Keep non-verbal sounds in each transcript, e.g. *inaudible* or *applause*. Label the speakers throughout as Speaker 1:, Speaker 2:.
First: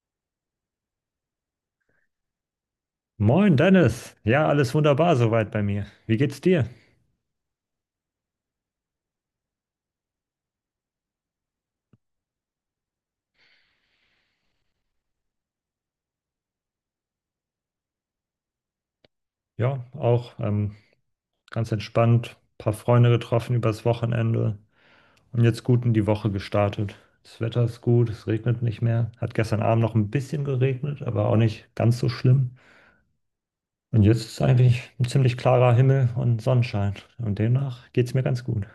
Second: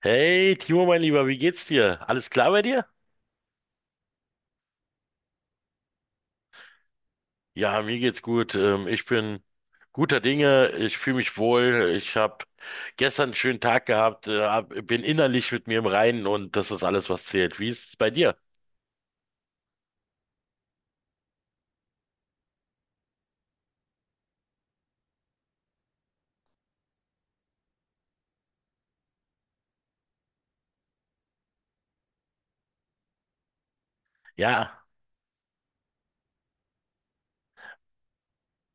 Speaker 1: Hey, Timo, mein Lieber, wie geht's dir? Alles klar bei dir?
Speaker 2: Moin Dennis, ja, alles wunderbar soweit bei mir. Wie geht's dir?
Speaker 1: Ja, mir geht's gut. Ich bin guter Dinge. Ich fühle mich wohl. Ich habe gestern einen schönen Tag gehabt. Bin innerlich mit mir im Reinen und das ist alles, was zählt. Wie ist es bei dir?
Speaker 2: Ja, auch ganz entspannt, paar Freunde getroffen übers Wochenende und jetzt gut in die Woche gestartet. Das Wetter ist gut, es regnet nicht mehr. Hat gestern Abend noch ein bisschen geregnet, aber auch nicht ganz so schlimm. Und jetzt ist
Speaker 1: Ja.
Speaker 2: eigentlich ein ziemlich klarer Himmel und Sonnenschein. Und demnach geht's mir ganz gut.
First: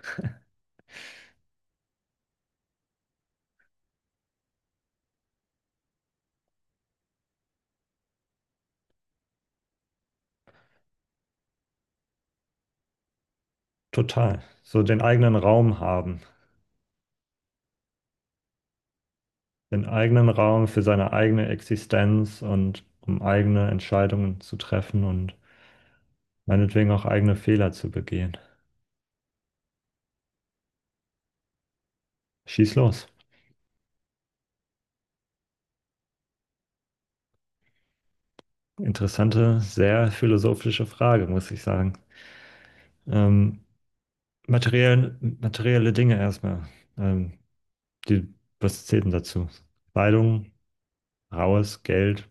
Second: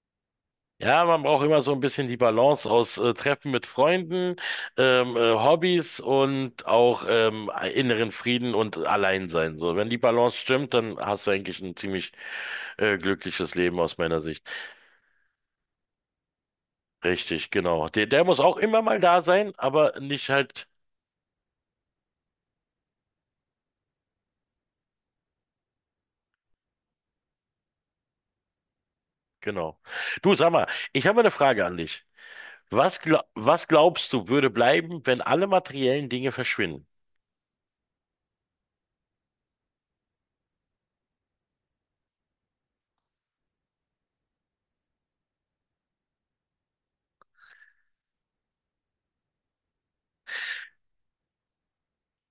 Speaker 1: Ja, man braucht immer so ein bisschen die Balance aus Treffen mit Freunden, Hobbys und auch inneren Frieden und Alleinsein. So, wenn die Balance stimmt, dann hast du eigentlich ein ziemlich glückliches Leben aus meiner
Speaker 2: Total.
Speaker 1: Sicht.
Speaker 2: So den eigenen Raum haben,
Speaker 1: Richtig, genau. Der muss auch immer mal da sein,
Speaker 2: den
Speaker 1: aber nicht
Speaker 2: eigenen
Speaker 1: halt,
Speaker 2: Raum für seine eigene Existenz und um eigene Entscheidungen zu treffen und meinetwegen auch eigene Fehler zu begehen.
Speaker 1: genau. Du, sag mal, ich habe eine Frage an dich.
Speaker 2: Schieß
Speaker 1: Was,
Speaker 2: los.
Speaker 1: gla was glaubst du, würde bleiben, wenn alle materiellen Dinge verschwinden?
Speaker 2: Interessante, sehr philosophische Frage, muss ich sagen. Ähm, Materiell, materielle Dinge erstmal. Ähm, die, was zählt denn dazu? Kleidung, raues Geld,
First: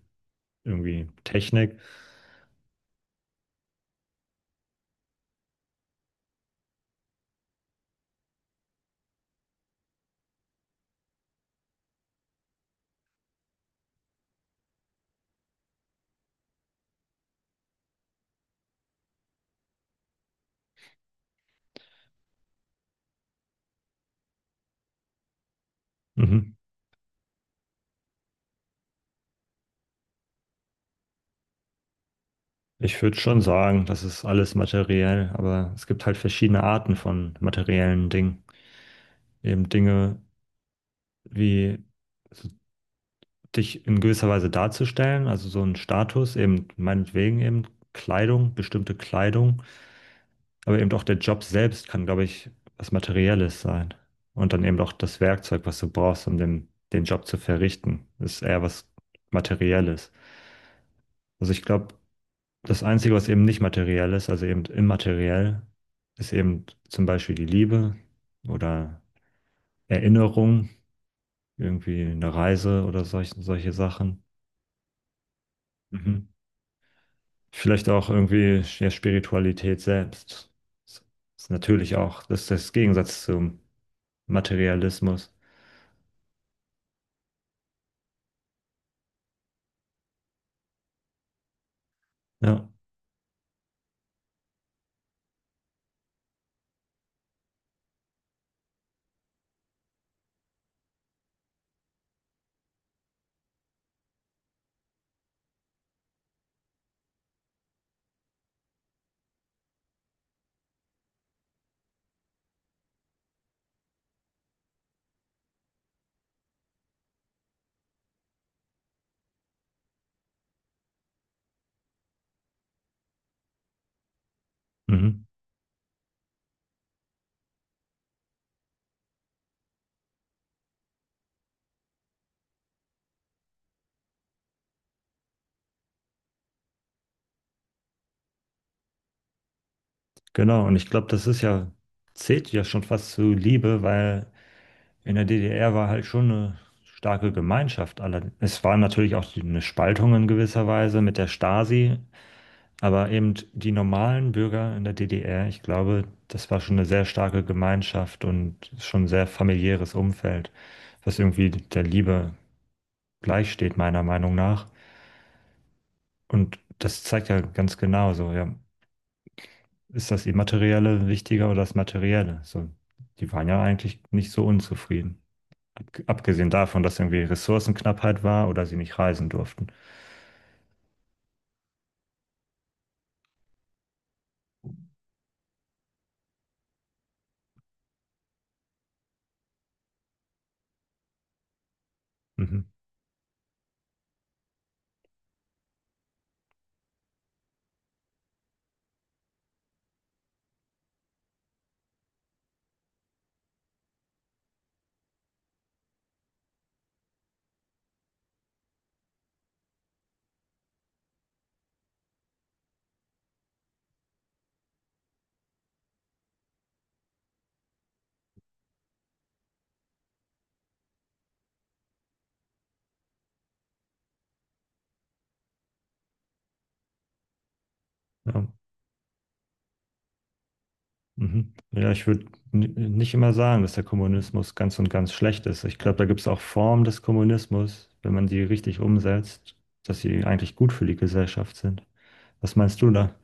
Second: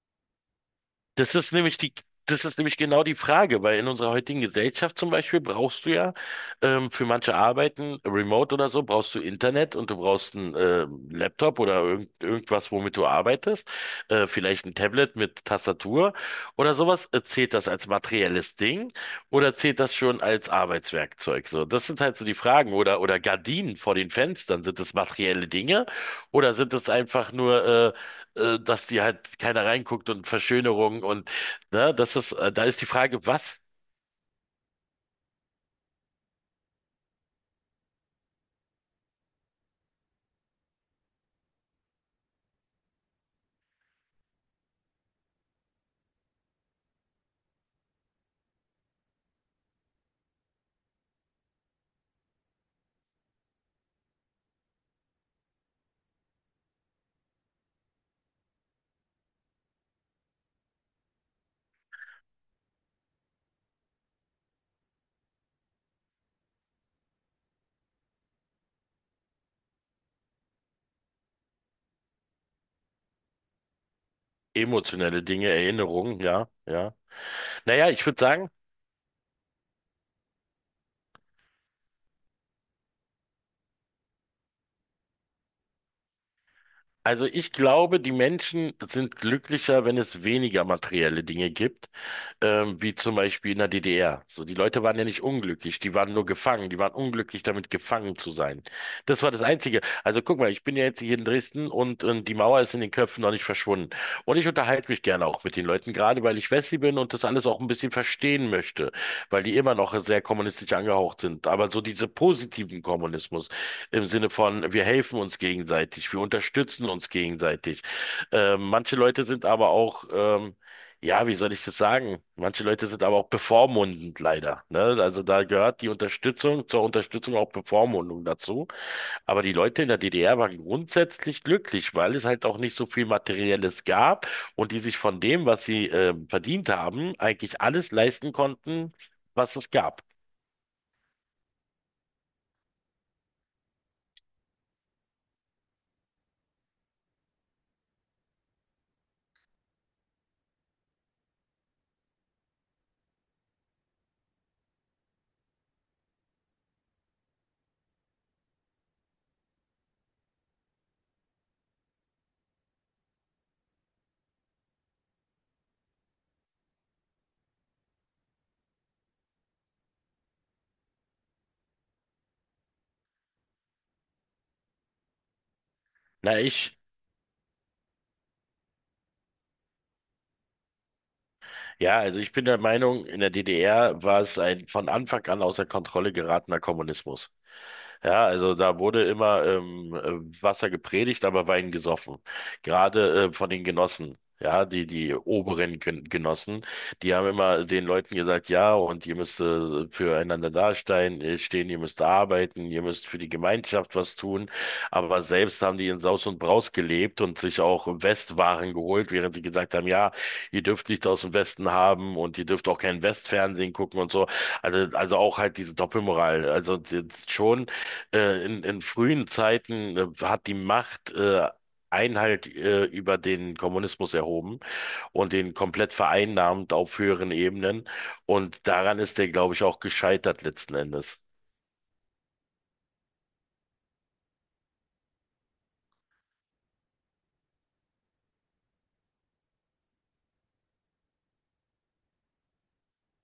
Speaker 2: irgendwie
Speaker 1: Das ist nämlich
Speaker 2: Technik.
Speaker 1: die, Das ist nämlich genau die Frage, weil in unserer heutigen Gesellschaft zum Beispiel brauchst du ja für manche Arbeiten, remote oder so, brauchst du Internet und du brauchst einen Laptop oder irgendwas, womit du arbeitest, vielleicht ein Tablet mit Tastatur oder sowas. Zählt das als materielles Ding oder zählt das schon als Arbeitswerkzeug? So, das sind halt so die Fragen. Oder Gardinen vor den Fenstern, sind das materielle Dinge
Speaker 2: Mhm.
Speaker 1: oder sind das einfach nur äh, dass die halt keiner reinguckt und Verschönerung und ne, das ist, da ist die
Speaker 2: Ich würde
Speaker 1: Frage,
Speaker 2: schon
Speaker 1: was
Speaker 2: sagen, das ist alles materiell, aber es gibt halt verschiedene Arten von materiellen Dingen. Eben Dinge wie dich in gewisser Weise darzustellen, also so ein Status, eben meinetwegen eben Kleidung, bestimmte Kleidung, aber eben auch der Job selbst kann, glaube ich, was Materielles sein. Und dann eben auch das Werkzeug, was du brauchst, um den Job zu verrichten, ist eher was Materielles. Also ich glaube, das Einzige, was eben nicht materiell ist, also eben immateriell, ist eben zum Beispiel die Liebe oder Erinnerung, irgendwie eine Reise oder solche Sachen.
Speaker 1: emotionelle Dinge, Erinnerungen,
Speaker 2: Mhm.
Speaker 1: ja, ja.
Speaker 2: Vielleicht
Speaker 1: Naja, ich
Speaker 2: auch
Speaker 1: würde sagen,
Speaker 2: irgendwie ja, Spiritualität selbst. Das ist natürlich auch, das ist das Gegensatz zum Materialismus.
Speaker 1: also ich glaube, die Menschen sind glücklicher, wenn es weniger materielle Dinge gibt.
Speaker 2: Ja,
Speaker 1: Wie zum Beispiel in der DDR. So, die Leute waren ja nicht unglücklich, die waren nur gefangen, die waren unglücklich damit gefangen zu sein. Das war das Einzige. Also guck mal, ich bin ja jetzt hier in Dresden und, die Mauer ist in den Köpfen noch nicht verschwunden. Und ich unterhalte mich gerne auch mit den Leuten, gerade weil ich Wessi bin und das alles auch ein bisschen verstehen möchte, weil die immer noch sehr kommunistisch angehaucht sind. Aber so diese positiven Kommunismus im Sinne von, wir helfen uns gegenseitig, wir unterstützen uns gegenseitig. Manche Leute sind aber auch, ja, wie soll ich das sagen? Manche Leute sind aber auch bevormundend leider, ne?
Speaker 2: mhm.
Speaker 1: Also da gehört die Unterstützung zur Unterstützung auch Bevormundung dazu. Aber die Leute in der DDR waren grundsätzlich glücklich, weil es halt auch nicht so viel Materielles gab und die sich von dem, was sie verdient haben, eigentlich alles leisten konnten, was es gab.
Speaker 2: Genau. Und ich glaube, das ist ja, zählt ja schon fast zu Liebe, weil in der DDR war halt schon eine starke Gemeinschaft. Alle- Es war natürlich auch die- eine Spaltung in gewisser Weise mit der Stasi. Aber eben die normalen Bürger in der DDR, ich glaube, das war schon eine sehr starke Gemeinschaft und schon ein sehr familiäres Umfeld, was irgendwie der Liebe gleichsteht, meiner Meinung nach. Und das zeigt ja ganz genau so, ja, ist das Immaterielle wichtiger oder das Materielle? So, die waren ja eigentlich nicht so unzufrieden. Ab-
Speaker 1: Na,
Speaker 2: Abgesehen
Speaker 1: ich,
Speaker 2: davon, dass irgendwie Ressourcenknappheit war oder sie nicht reisen durften.
Speaker 1: ja, also ich bin der Meinung, in der DDR war es ein von Anfang an außer Kontrolle geratener Kommunismus. Ja, also da wurde immer Wasser gepredigt, aber Wein gesoffen.
Speaker 2: Mhm.
Speaker 1: Gerade von den Genossen. Ja, die oberen Genossen, die haben immer den Leuten gesagt, ja, und ihr müsst füreinander stehen, ihr müsst arbeiten, ihr müsst für die Gemeinschaft was tun. Aber selbst haben die in Saus und Braus gelebt und sich auch Westwaren geholt, während sie gesagt haben, ja, ihr dürft nicht aus dem Westen haben und ihr dürft auch kein Westfernsehen gucken und so. Also auch halt diese Doppelmoral. Also das schon in frühen Zeiten hat die Macht Einhalt über den Kommunismus erhoben und den komplett vereinnahmt auf höheren Ebenen.
Speaker 2: Ja.
Speaker 1: Und daran ist der, glaube ich, auch gescheitert letzten Endes.
Speaker 2: Mhm. Ja, ich würde nicht immer sagen, dass der Kommunismus ganz und ganz schlecht ist. Ich glaube, da gibt es auch Formen des Kommunismus, wenn man die richtig umsetzt, dass sie eigentlich gut für die Gesellschaft sind. Was meinst du da?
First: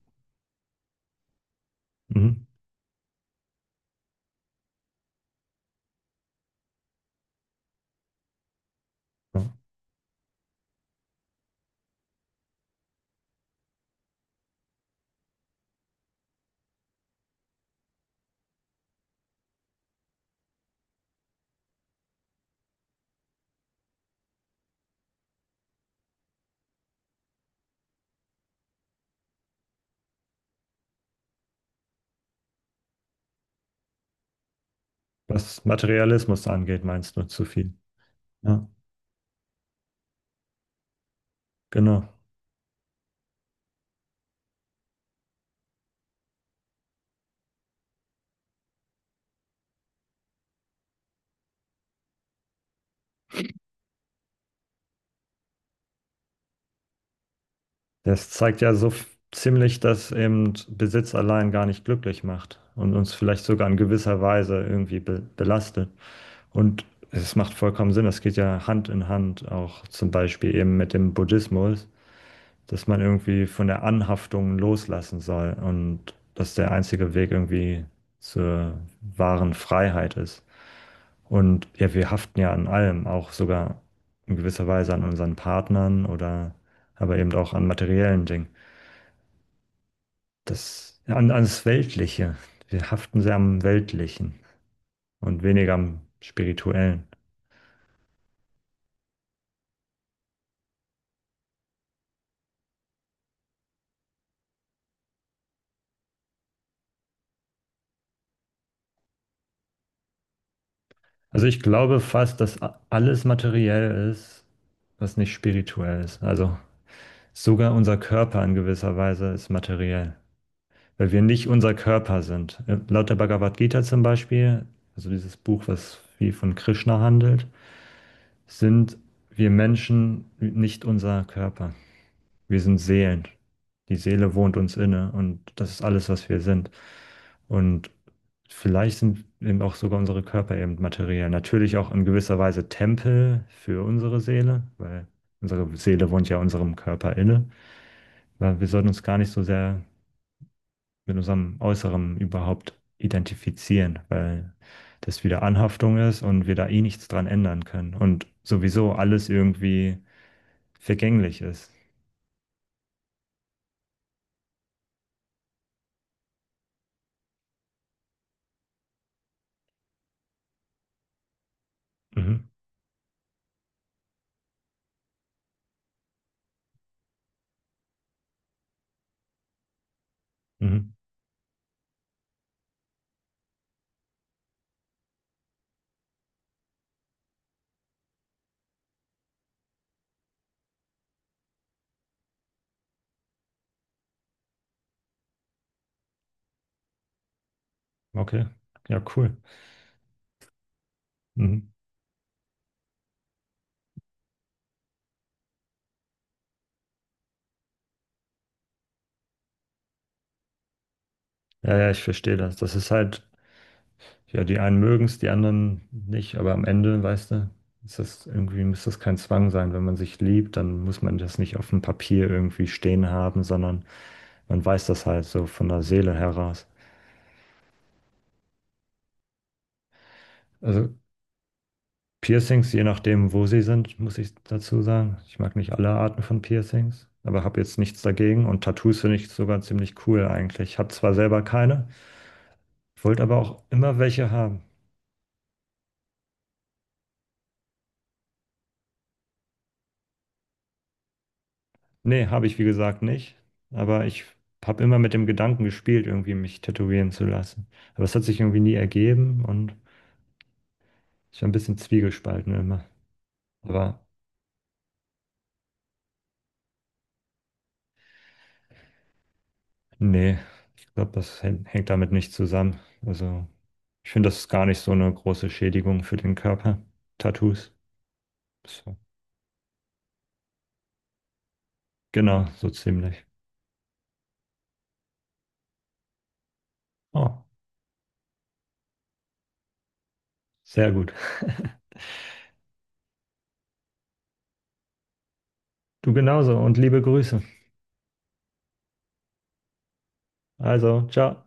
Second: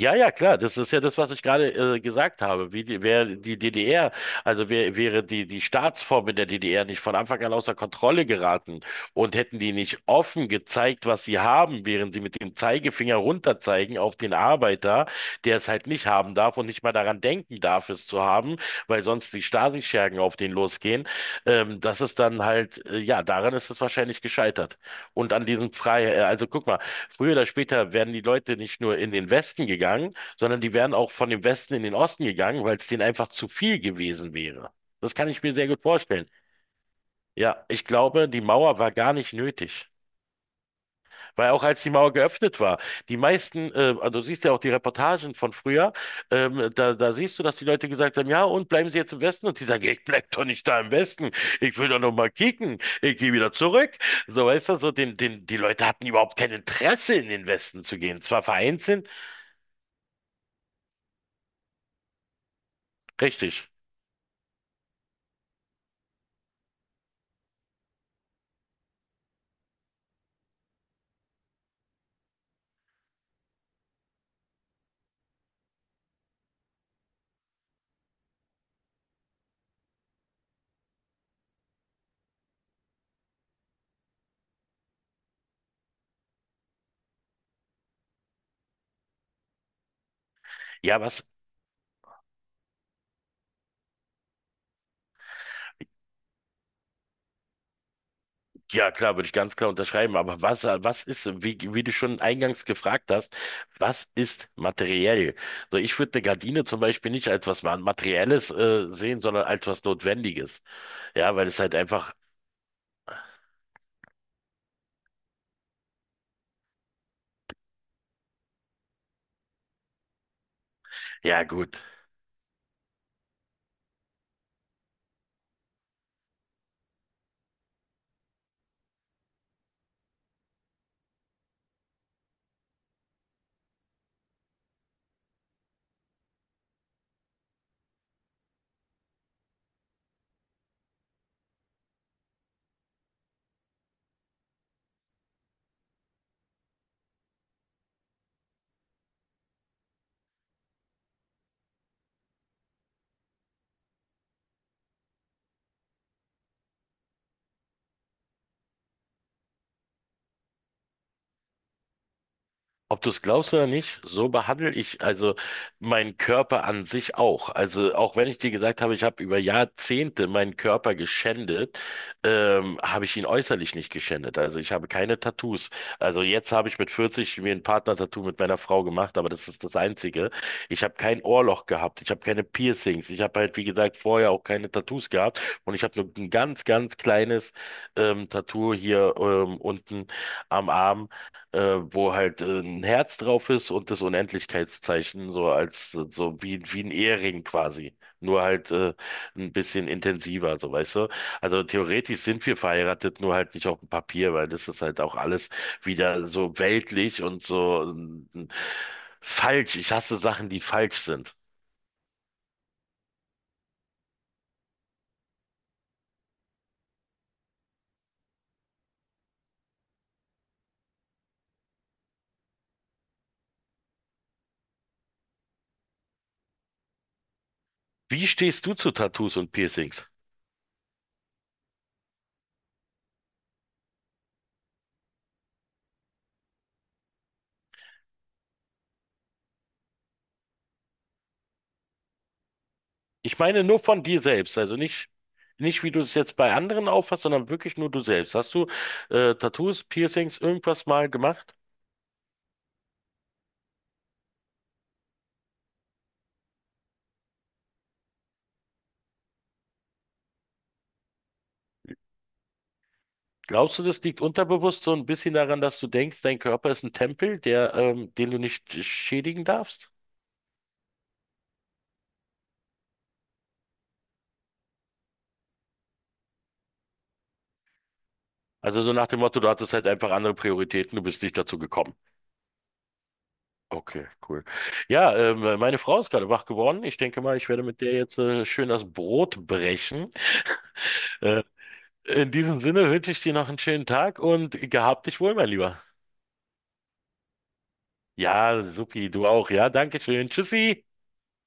Speaker 1: Ja, klar, das ist ja das, was ich gerade gesagt
Speaker 2: Mhm.
Speaker 1: habe. Wäre die DDR, wäre die Staatsform in der DDR nicht von Anfang an außer Kontrolle geraten und
Speaker 2: Ja.
Speaker 1: hätten die nicht offen gezeigt, was sie haben, während sie mit dem Zeigefinger runterzeigen auf den Arbeiter, der es halt nicht haben darf und nicht mal daran denken darf, es zu haben, weil sonst die Stasi-Schergen auf den losgehen. Das ist dann halt, ja, daran ist es wahrscheinlich gescheitert. Und an diesem Freiheit. Also guck mal, früher oder später werden die Leute nicht nur in den Westen gegangen, sondern die wären auch von dem Westen in den Osten gegangen, weil es denen einfach zu viel gewesen wäre. Das kann ich mir
Speaker 2: Was
Speaker 1: sehr gut vorstellen.
Speaker 2: Materialismus angeht, meinst du zu
Speaker 1: Ja,
Speaker 2: viel?
Speaker 1: ich glaube, die
Speaker 2: Ja,
Speaker 1: Mauer war gar nicht nötig. Weil auch als die
Speaker 2: genau.
Speaker 1: Mauer geöffnet war, die meisten, also du siehst ja auch die Reportagen von früher, da siehst du, dass die Leute gesagt haben, ja, und bleiben Sie jetzt im Westen? Und die sagen, ich bleib doch nicht da im Westen, ich will doch noch mal kicken, ich gehe wieder zurück. So, weißt du, die Leute hatten überhaupt kein Interesse, in den Westen zu gehen.
Speaker 2: Das
Speaker 1: Zwar
Speaker 2: zeigt ja so f-
Speaker 1: vereinzelt,
Speaker 2: ziemlich, dass eben Besitz allein gar nicht glücklich macht und uns vielleicht sogar
Speaker 1: richtig.
Speaker 2: in gewisser Weise irgendwie be belastet. Und es macht vollkommen Sinn, das geht ja Hand in Hand, auch zum Beispiel eben mit dem Buddhismus, dass man irgendwie von der Anhaftung loslassen soll und dass der einzige Weg irgendwie zur wahren Freiheit ist. Und ja, wir haften ja an allem, auch sogar in gewisser Weise an unseren Partnern oder aber eben auch an materiellen Dingen. Das,
Speaker 1: Ja, was?
Speaker 2: an, an das Weltliche. Wir haften sehr am Weltlichen und weniger am Spirituellen.
Speaker 1: Ja, klar, würde ich ganz klar unterschreiben. Aber was ist, wie du schon eingangs gefragt hast, was ist materiell? So, ich würde eine Gardine zum Beispiel nicht als was Materielles, sehen, sondern als was Notwendiges. Ja,
Speaker 2: Also
Speaker 1: weil es
Speaker 2: ich
Speaker 1: halt
Speaker 2: glaube
Speaker 1: einfach,
Speaker 2: fast, dass alles materiell ist, was nicht spirituell ist. Also sogar unser Körper in gewisser Weise ist materiell, weil wir
Speaker 1: ja
Speaker 2: nicht unser
Speaker 1: gut,
Speaker 2: Körper sind. Laut der Bhagavad Gita zum Beispiel, also dieses Buch, was viel von Krishna handelt, sind wir Menschen nicht unser Körper. Wir sind Seelen. Die Seele wohnt uns inne und das ist alles, was wir sind. Und vielleicht sind eben auch sogar unsere Körper eben materiell. Natürlich auch in gewisser Weise Tempel für unsere Seele, weil unsere Seele wohnt ja unserem Körper inne. Weil wir sollten uns gar nicht so sehr mit unserem Äußeren überhaupt identifizieren, weil das wieder Anhaftung ist und wir da eh nichts dran ändern können und sowieso alles irgendwie vergänglich ist.
Speaker 1: ob du es glaubst oder nicht, so behandle ich also meinen Körper an sich auch. Also auch wenn ich dir gesagt habe, ich habe über Jahrzehnte meinen Körper geschändet,
Speaker 2: Mhm.
Speaker 1: habe ich ihn äußerlich nicht geschändet. Also ich habe keine Tattoos. Also jetzt habe ich mit 40 mir ein Partner-Tattoo mit meiner Frau gemacht, aber das ist das Einzige. Ich
Speaker 2: Mhm.
Speaker 1: habe kein Ohrloch gehabt, ich habe keine Piercings, ich habe halt, wie gesagt, vorher auch keine Tattoos gehabt und ich habe nur ein ganz kleines Tattoo hier unten am Arm äh, wo halt ein Herz drauf ist und das Unendlichkeitszeichen, so als wie ein Ehering quasi. Nur
Speaker 2: Okay.
Speaker 1: halt
Speaker 2: Ja, cool.
Speaker 1: ein bisschen intensiver, so weißt du. Also
Speaker 2: Mhm.
Speaker 1: theoretisch sind wir verheiratet, nur halt nicht auf dem Papier, weil das ist halt auch alles wieder so weltlich und so falsch. Ich hasse Sachen, die falsch sind.
Speaker 2: Ja, ja, ich verstehe das. Das ist halt, ja, die einen mögen es, die anderen nicht, aber am Ende, weißt du, ist das irgendwie, muss das kein Zwang sein. Wenn man sich liebt, dann muss man das nicht auf dem Papier irgendwie stehen haben, sondern man weiß das halt so von der Seele heraus.
Speaker 1: Wie stehst du zu Tattoos und Piercings?
Speaker 2: Also Piercings, je nachdem, wo sie sind, muss ich dazu sagen. Ich mag nicht alle Arten von Piercings, aber habe jetzt nichts dagegen. Und Tattoos finde ich sogar ziemlich cool eigentlich. Ich habe zwar selber keine, wollte aber
Speaker 1: Ich
Speaker 2: auch
Speaker 1: meine nur
Speaker 2: immer
Speaker 1: von dir
Speaker 2: welche
Speaker 1: selbst,
Speaker 2: haben.
Speaker 1: also nicht, nicht wie du es jetzt bei anderen auffasst, sondern wirklich nur du selbst. Hast du Tattoos, Piercings, irgendwas mal gemacht?
Speaker 2: Nee, habe ich wie gesagt nicht. Aber ich habe immer mit dem Gedanken gespielt, irgendwie mich tätowieren zu lassen. Aber es hat sich irgendwie nie ergeben und ich war ein bisschen zwiegespalten immer.
Speaker 1: Glaubst du,
Speaker 2: Aber
Speaker 1: das liegt unterbewusst so ein bisschen daran, dass du denkst, dein Körper ist ein Tempel, der, den du nicht schädigen darfst?
Speaker 2: nee, ich glaube, das hängt damit nicht zusammen. Also ich finde, das ist gar nicht so eine große Schädigung für den Körper. Tattoos.
Speaker 1: Also so
Speaker 2: So.
Speaker 1: nach dem Motto, du hattest halt einfach andere Prioritäten, du bist nicht dazu gekommen.
Speaker 2: Genau, so ziemlich.
Speaker 1: Okay, cool. Ja, meine Frau ist gerade wach geworden. Ich denke mal,
Speaker 2: Oh,
Speaker 1: ich werde mit der jetzt schön das Brot brechen.
Speaker 2: sehr gut.
Speaker 1: Äh,
Speaker 2: *laughs*
Speaker 1: in diesem Sinne wünsche ich dir noch einen schönen Tag und gehabt dich wohl, mein Lieber.
Speaker 2: Du genauso und liebe Grüße.
Speaker 1: Ja, supi, du auch. Ja, danke schön. Tschüssi.
Speaker 2: Also, ciao.